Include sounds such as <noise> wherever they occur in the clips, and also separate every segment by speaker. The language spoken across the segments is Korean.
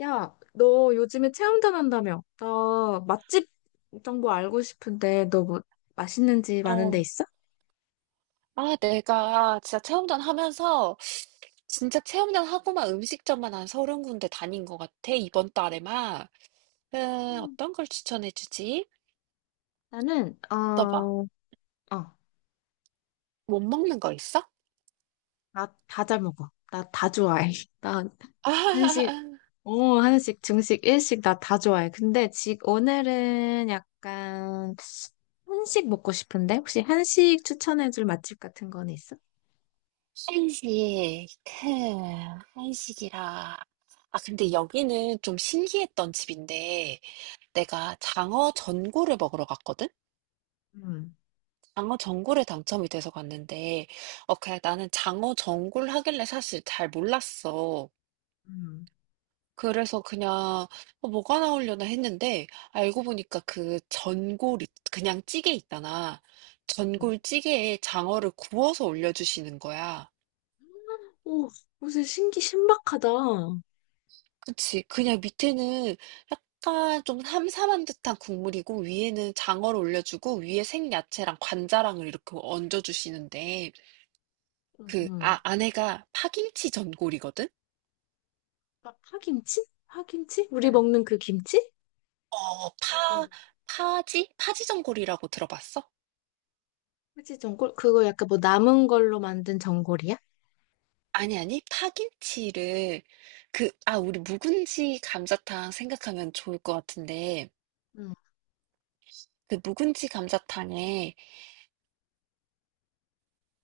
Speaker 1: 야, 너 요즘에 체험단 한다며? 나 맛집 정보 알고 싶은데 너 뭐 맛있는 집 아는 데
Speaker 2: 어.
Speaker 1: 있어?
Speaker 2: 아, 내가 진짜 체험전 하고만 음식점만 한 30 군데 다닌 것 같아. 이번 달에만.
Speaker 1: 음.
Speaker 2: 어떤 걸 추천해 주지?
Speaker 1: 나는
Speaker 2: 너 봐,
Speaker 1: 어,
Speaker 2: 못 먹는 거 있어?
Speaker 1: 나 다 잘 먹어. 나 다 좋아해. <laughs> 나
Speaker 2: <laughs>
Speaker 1: 한식,
Speaker 2: 아,
Speaker 1: 한식, 중식, 일식 나 다 좋아해. 근데 지 오늘은 약간 한식 먹고 싶은데 혹시 한식 추천해줄 맛집 같은 건 있어?
Speaker 2: 한식. 흠, 한식이라. 아, 근데 여기는 좀 신기했던 집인데 내가 장어 전골을 먹으러 갔거든?
Speaker 1: 음,
Speaker 2: 장어 전골에 당첨이 돼서 갔는데 그냥 나는 장어 전골 하길래 사실 잘 몰랐어.
Speaker 1: 음,
Speaker 2: 그래서 그냥 뭐가 나오려나 했는데 알고 보니까 그 그냥 찌개 있잖아.
Speaker 1: 음.
Speaker 2: 전골 찌개에 장어를 구워서 올려주시는 거야.
Speaker 1: 오, 무슨 신기 신박하다. 응.
Speaker 2: 그치? 그냥 밑에는 약간 좀 삼삼한 듯한 국물이고, 위에는 장어를 올려주고, 위에 생야채랑 관자랑을 이렇게 얹어주시는데 그 아내가 파김치 전골이거든?
Speaker 1: 막 파김치? 파김치? 우리
Speaker 2: 응.
Speaker 1: 먹는 그 김치?
Speaker 2: 어, 파,
Speaker 1: 응.
Speaker 2: 파지? 파지 전골이라고 들어봤어?
Speaker 1: 그치, 전골? 그거 약간 뭐 남은 걸로 만든 전골이야?
Speaker 2: 아니, 아니. 파김치를 우리 묵은지 감자탕 생각하면 좋을 것 같은데
Speaker 1: 응.
Speaker 2: 그 묵은지 감자탕에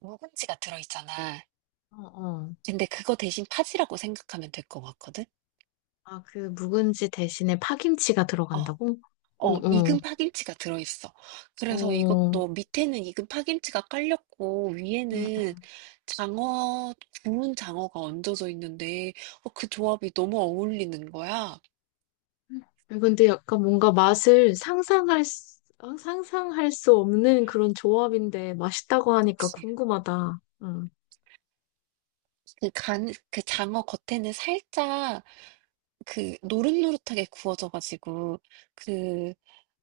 Speaker 2: 묵은지가 들어있잖아.
Speaker 1: 어, 어.
Speaker 2: 근데 그거 대신 파지라고 생각하면 될 것 같거든?
Speaker 1: 아, 그 묵은지 대신에 파김치가
Speaker 2: 어.
Speaker 1: 들어간다고? 어,
Speaker 2: 어,
Speaker 1: 어.
Speaker 2: 익은 파김치가 들어있어. 그래서
Speaker 1: 어.
Speaker 2: 이것도 밑에는 익은 파김치가 깔렸고,
Speaker 1: 응,
Speaker 2: 위에는 장어, 구운 장어가 얹어져 있는데, 그 조합이 너무 어울리는 거야.
Speaker 1: 응. 근데 약간 뭔가 맛을 상상할 수 없는 그런 조합인데 맛있다고 하니까
Speaker 2: 그치?
Speaker 1: 궁금하다. 응.
Speaker 2: 그 장어 겉에는 살짝 그 노릇노릇하게 구워져가지고 그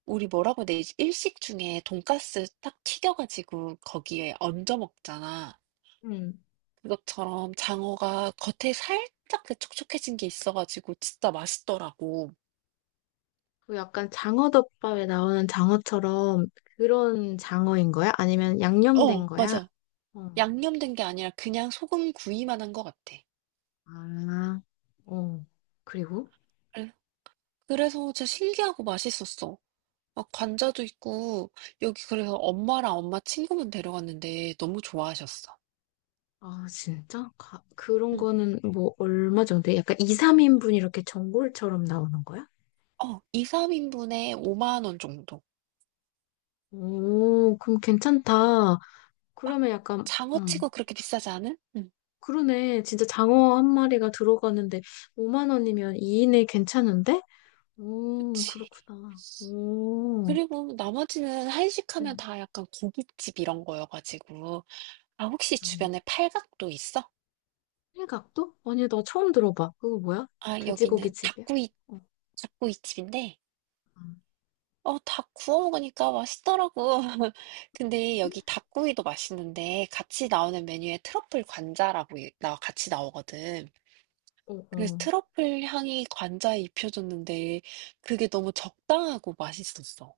Speaker 2: 우리 뭐라고 해야 되지? 일식 중에 돈가스 딱 튀겨가지고 거기에 얹어 먹잖아.
Speaker 1: 응.
Speaker 2: 그것처럼 장어가 겉에 살짝 그 촉촉해진 게 있어가지고 진짜 맛있더라고.
Speaker 1: 그 약간 장어덮밥에 나오는 장어처럼 그런 장어인 거야? 아니면 양념된
Speaker 2: 어,
Speaker 1: 거야?
Speaker 2: 맞아.
Speaker 1: 어.
Speaker 2: 양념된 게 아니라 그냥 소금 구이만 한 것 같아.
Speaker 1: 아, 어. 그리고
Speaker 2: 그래- 그래서 진짜 신기하고 맛있었어. 막 관자도 있고 여기 그래서 엄마랑 엄마 친구분 데려갔는데 너무 좋아하셨어.
Speaker 1: 아, 진짜? 가- 그런
Speaker 2: 응.
Speaker 1: 거는 뭐 얼마 정도? 약간 2, 3인분 이렇게 전골처럼 나오는 거야?
Speaker 2: 2-3 인분에 5만 원 정도.
Speaker 1: 오, 그럼 괜찮다.
Speaker 2: 막
Speaker 1: 그러면
Speaker 2: 장어치고 그렇게 비싸지 않은? 응.
Speaker 1: 그러네. 진짜 장어 한 마리가 들어가는데 5만 원이면 2인에 괜찮은데? 오,
Speaker 2: 그치.
Speaker 1: 그렇구나. 오,
Speaker 2: 그리고 나머지는 한식하면
Speaker 1: 응,
Speaker 2: 다 약간 고깃집 이런 거여 가지고 아, 혹시
Speaker 1: 그러네.
Speaker 2: 주변에 팔각도 있어?
Speaker 1: 일각도? 아니, 나 처음 들어봐. 그거 뭐야?
Speaker 2: 아,
Speaker 1: 돼지고기
Speaker 2: 여기는
Speaker 1: 집이야? 어,
Speaker 2: 닭구이집인데 닭 구워 먹으니까 맛있더라고. <laughs> 근데
Speaker 1: 응.
Speaker 2: 여기 닭구이도 맛있는데 같이 나오는 메뉴에 트러플 관자라고 이 나 같이 나오거든.
Speaker 1: 어,
Speaker 2: 그래서
Speaker 1: 어.
Speaker 2: 트러플 향이 관자에 입혀졌는데 그게 너무 적당하고 맛있었어.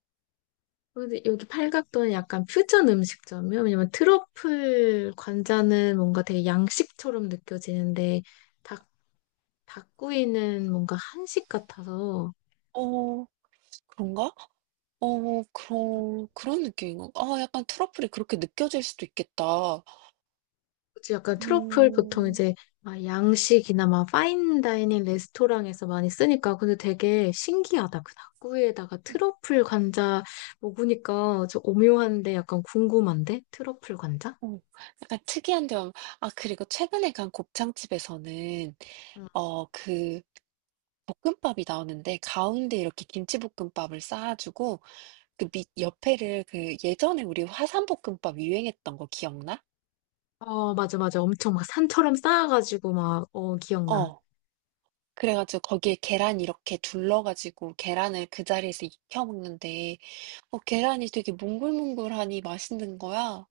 Speaker 1: 근데 여기 팔각도는 약간 퓨전 음식점이요. 왜냐면 트러플 관자는 뭔가 되게 양식처럼 느껴지는데 닭, 닭구이는 뭔가 한식 같아서
Speaker 2: 어, 그런가? 어, 그런 느낌인 가, 아, 약간 트러플이 그렇게 느껴질 수도 있겠다.
Speaker 1: 그치, 약간 트러플 보통
Speaker 2: 음,
Speaker 1: 이제 막 양식이나 막 파인다이닝 레스토랑에서 많이 쓰니까 근데 되게 신기하다. 그 닭구이에다가 트러플 관자 먹으니까 좀 오묘한데 약간 궁금한데? 트러플 관자?
Speaker 2: 어, 약간 특이한 점. 아, 그리고 최근에 간 곱창집에서는,
Speaker 1: 응.
Speaker 2: 어, 그, 볶음밥이 나오는데 가운데 이렇게 김치볶음밥을 쌓아주고 그 밑 옆에를, 그 예전에 우리 화산볶음밥 유행했던 거 기억나?
Speaker 1: 어, 맞아, 맞아. 엄청 막 산처럼 쌓아가지고 막, 어, 기억나.
Speaker 2: 어. 그래가지고 거기에 계란 이렇게 둘러가지고 계란을 그 자리에서 익혀 먹는데 어, 계란이 되게 몽글몽글하니 맛있는 거야.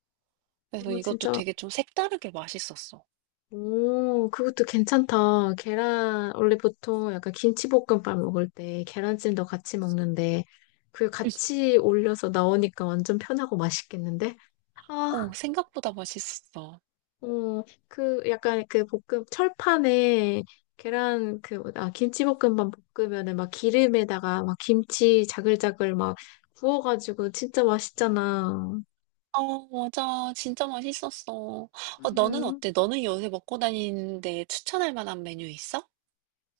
Speaker 2: 그래서
Speaker 1: 어,
Speaker 2: 이것도
Speaker 1: 진짜
Speaker 2: 되게 좀 색다르게 맛있었어.
Speaker 1: 오, 그것도 괜찮다. 계란, 원래 보통 약간 김치볶음밥 먹을 때 계란찜도 같이 먹는데, 그 같이 올려서 나오니까 완전 편하고 맛있겠는데?
Speaker 2: 어,
Speaker 1: 아,
Speaker 2: 생각보다 맛있었어.
Speaker 1: 어, 그 약간 철판에 계란, 그, 뭐- 아, 김치볶음밥 볶으면은 막 기름에다가 막 김치 자글자글 막 구워가지고 진짜 맛있잖아.
Speaker 2: 어, 맞아. 진짜 맛있었어. 어, 너는
Speaker 1: 음,
Speaker 2: 어때? 너는 요새 먹고 다니는데 추천할 만한 메뉴 있어?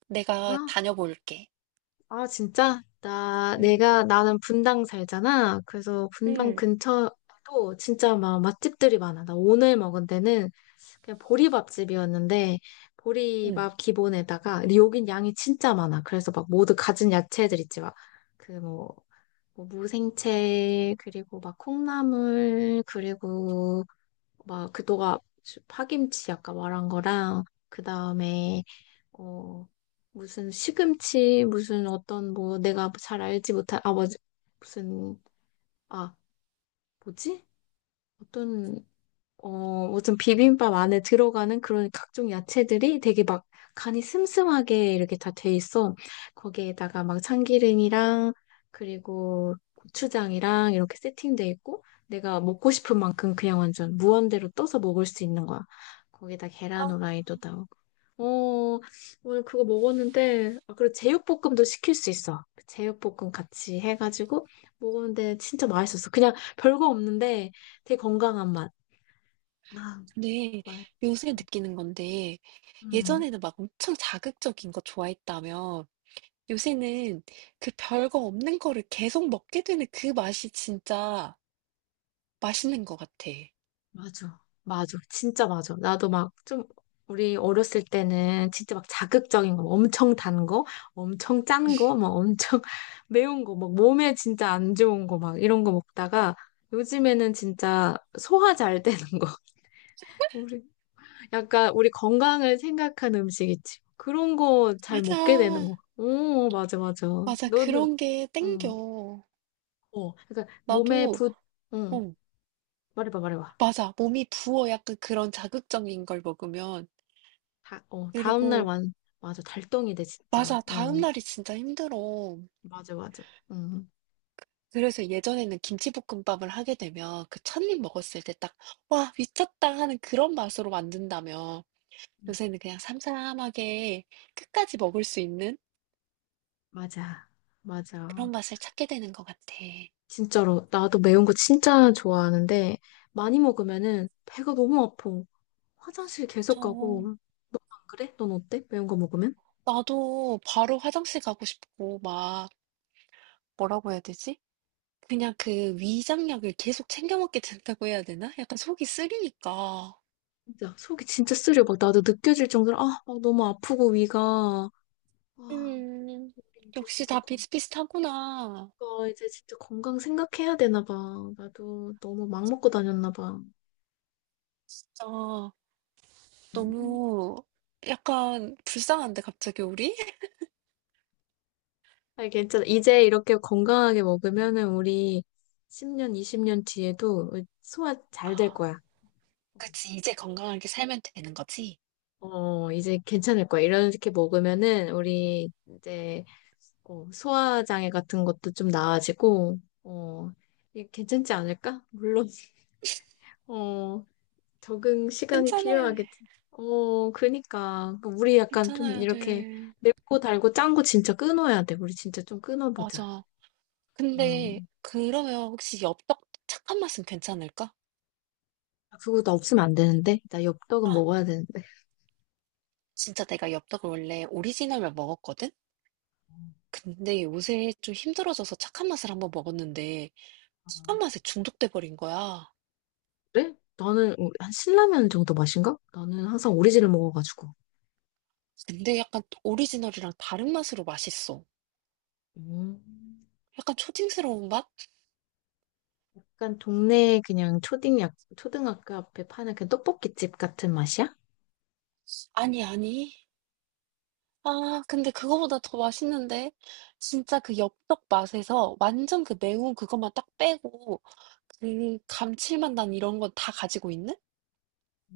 Speaker 2: 내가
Speaker 1: 나?
Speaker 2: 다녀볼게. 응,
Speaker 1: 나는 분당 살잖아. 그래서 분당
Speaker 2: 응,
Speaker 1: 근처도 진짜 막 맛집들이 많아. 나 오늘 먹은 데는 그냥 보리밥집이었는데,
Speaker 2: 응.
Speaker 1: 보리밥 기본에다가, 근데 여긴 양이 진짜 많아. 그래서 막 모두 가진 야채들 있지. 그 뭐, 무생채, 그리고 막 콩나물, 그리고 막 그동가 파김치 아까 말한 거랑, 그 다음에 어, 무슨 시금치, 무슨 어떤 뭐 내가 잘 알지 못한, 아, 뭐지? 무슨, 아, 뭐지? 어떤, 어, 무슨 비빔밥 안에 들어가는 그런 각종 야채들이 되게 막 간이 슴슴하게 이렇게 다 돼 있어. 거기에다가 막 참기름이랑 그리고 고추장이랑 이렇게 세팅돼 있고 내가 먹고 싶은 만큼 그냥 완전 무한대로 떠서 먹을 수 있는 거야. 거기다
Speaker 2: 아,
Speaker 1: 계란 후라이도 나오고. 어, 오늘 그거 먹었는데, 아, 그리고 제육볶음도 시킬 수 있어. 그 제육볶음 같이 해가지고 먹었는데 진짜 맛있었어. 그냥 별거 없는데 되게 건강한 맛. 아,
Speaker 2: 근데
Speaker 1: 말
Speaker 2: 요새 느끼는 건데
Speaker 1: 음,
Speaker 2: 예전에는 막 엄청 자극적인 거 좋아했다며. 요새는 그 별거 없는 거를 계속 먹게 되는 그 맛이 진짜 맛있는 것 같아.
Speaker 1: 맞아. 맞아. 진짜 맞아. 나도 막 좀, 우리 어렸을 때는 진짜 막 자극적인 거, 막 엄청 단 거, 엄청 짠 거, 막 엄청 <laughs> 매운 거, 막 몸에 진짜 안 좋은 거, 막 이런 거 먹다가 요즘에는 진짜 소화 잘 되는 거. <laughs> 우리 약간 우리 건강을 생각한 음식 있지. 그런 거 잘 먹게 되는
Speaker 2: 맞아.
Speaker 1: 거. 오, 맞아, 맞아.
Speaker 2: 맞아.
Speaker 1: 너는,
Speaker 2: 그런 게
Speaker 1: 응.
Speaker 2: 땡겨.
Speaker 1: 어, 그러니까 몸에
Speaker 2: 나도,
Speaker 1: 붓, 응.
Speaker 2: 어,
Speaker 1: 말해봐, 말해봐.
Speaker 2: 맞아. 몸이 부어, 약간 그런 자극적인 걸 먹으면.
Speaker 1: 다, 어, 다음날
Speaker 2: 그리고,
Speaker 1: 완, 맞아. 달덩이 돼, 진짜.
Speaker 2: 맞아.
Speaker 1: 어,
Speaker 2: 다음날이 진짜 힘들어.
Speaker 1: 맞아, 맞아. 응.
Speaker 2: 그래서 예전에는 김치볶음밥을 하게 되면 그 첫입 먹었을 때 딱, 와, 미쳤다 하는 그런 맛으로 만든다면 요새는 그냥 삼삼하게 끝까지 먹을 수 있는
Speaker 1: 맞아, 맞아.
Speaker 2: 그런 맛을 찾게 되는 것 같아.
Speaker 1: 진짜로. 나도 매운 거 진짜 좋아하는데, 많이 먹으면은 배가 너무 아파. 화장실 계속
Speaker 2: 저
Speaker 1: 가고. 넌 안 그래? 넌 어때? 매운 거 먹으면?
Speaker 2: 나도 바로 화장실 가고 싶고, 막 뭐라고 해야 되지? 그냥 그 위장약을 계속 챙겨 먹게 된다고 해야 되나? 약간 속이 쓰리니까.
Speaker 1: 진짜 속이 진짜 쓰려. 막 나도 느껴질 정도로 막 너무 아프고 위가 아,
Speaker 2: 음,
Speaker 1: 우리
Speaker 2: 역시 다 비슷비슷하구나.
Speaker 1: 어, 이제 진짜 건강 생각해야 되나 봐. 나도 너무 막 먹고 다녔나 봐.
Speaker 2: 아,
Speaker 1: 음.
Speaker 2: 너무 약간 불쌍한데 갑자기 우리? <laughs>
Speaker 1: 아니, 괜찮아. 이제 이렇게 건강하게 먹으면은 우리 10년, 20년 뒤에도 소화
Speaker 2: 아,
Speaker 1: 잘 될 거야.
Speaker 2: 그치. 이제 건강하게 살면 되는 거지?
Speaker 1: 어, 이제 괜찮을 거야. 이렇게 먹으면은 우리 이제 어, 소화장애 같은 것도 좀 나아지고, 어, 이게 괜찮지 않을까? 물론 어, 적응 시간이
Speaker 2: 괜찮아야 해.
Speaker 1: 필요하겠지. 어, 그니까. 그러니까 우리 약간 좀
Speaker 2: 괜찮아야
Speaker 1: 이렇게
Speaker 2: 돼.
Speaker 1: 맵고 달고 짠 거 진짜 끊어야 돼. 우리 진짜 좀 끊어보자.
Speaker 2: 맞아. 근데
Speaker 1: 음.
Speaker 2: 그러면 혹시 엽떡 착한 맛은 괜찮을까?
Speaker 1: 그거 나 없으면 안 되는데? 나
Speaker 2: 아,
Speaker 1: 엽떡은 먹어야 되는데.
Speaker 2: 진짜 내가 엽떡을 원래 오리지널만 먹었거든? 근데 요새 좀 힘들어져서 착한 맛을 한번 먹었는데
Speaker 1: 어,
Speaker 2: 착한 맛에 중독돼 버린 거야.
Speaker 1: 그래? 나는 어, 한 신라면 정도 맛인가? 나는 항상 오리지를 먹어가지고.
Speaker 2: 근데 약간 또 오리지널이랑 다른 맛으로 맛있어.
Speaker 1: 음.
Speaker 2: 약간 초딩스러운 맛?
Speaker 1: 약간 동네 그냥 초딩, 약, 초등학교 앞에 파는 그 떡볶이집 같은 맛이야?
Speaker 2: 아니, 아니. 아, 근데 그거보다 더 맛있는데. 진짜 그 엽떡 맛에서 완전 그 매운 그것만 딱 빼고 그 감칠맛 난 이런 건 다 가지고 있는?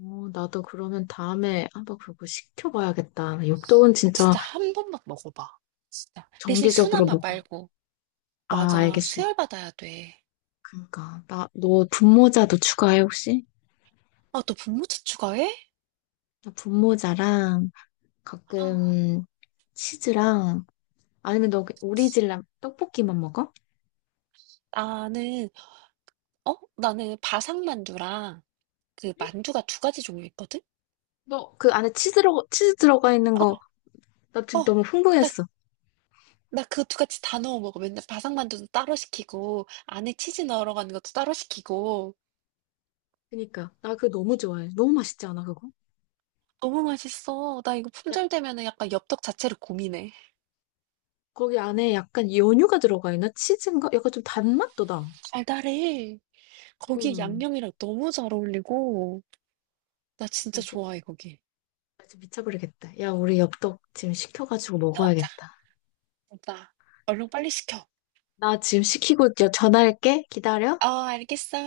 Speaker 1: 어, 나도 그러면 다음에 한번 그거 시켜봐야겠다. 엽떡은
Speaker 2: 아,
Speaker 1: 진짜
Speaker 2: 진짜 한 번만 먹어봐. 진짜. 대신 순한
Speaker 1: 정기적으로
Speaker 2: 맛
Speaker 1: 먹어요.
Speaker 2: 말고.
Speaker 1: 아,
Speaker 2: 맞아.
Speaker 1: 알겠어요.
Speaker 2: 수혈 받아야 돼.
Speaker 1: 그러니까 나 너 분모자도 추가해 혹시?
Speaker 2: 아, 너 분무채 추가해?
Speaker 1: 나 분모자랑
Speaker 2: 아,
Speaker 1: 가끔 치즈랑 아니면 너 오리지널 떡볶이만 먹어?
Speaker 2: 나는, 어? 나는 바삭만두랑 그 만두가 두 가지 종류 있거든?
Speaker 1: 너 그 안에 치즈 들어가 있는
Speaker 2: 어,
Speaker 1: 거 나
Speaker 2: 어.
Speaker 1: 지금 너무
Speaker 2: 나,
Speaker 1: 흥분했어.
Speaker 2: 나 그 두 가지 다 넣어 먹어. 맨날 바삭만두도 따로 시키고, 안에 치즈 넣으러 가는 것도 따로 시키고.
Speaker 1: 그러니까 나 그거 너무 좋아해. 너무 맛있지 않아 그거?
Speaker 2: 너무 맛있어. 나 이거
Speaker 1: 약
Speaker 2: 품절되면은 약간 엽떡 자체를 고민해.
Speaker 1: 거기 안에 약간 연유가 들어가 있나? 치즈인가? 약간 좀 단맛도 나.
Speaker 2: 달달해. 거기에
Speaker 1: 음,
Speaker 2: 양념이랑 너무 잘 어울리고. 나 진짜
Speaker 1: 나 지금,
Speaker 2: 좋아해, 거기.
Speaker 1: 나 지금 미쳐버리겠다. 야, 우리 엽떡 지금 시켜가지고
Speaker 2: 시 먹자,
Speaker 1: 먹어야겠다.
Speaker 2: 오빠. 얼른 빨리 시켜. 어,
Speaker 1: 나 지금 시키고 전화할게. 기다려.
Speaker 2: 알겠어.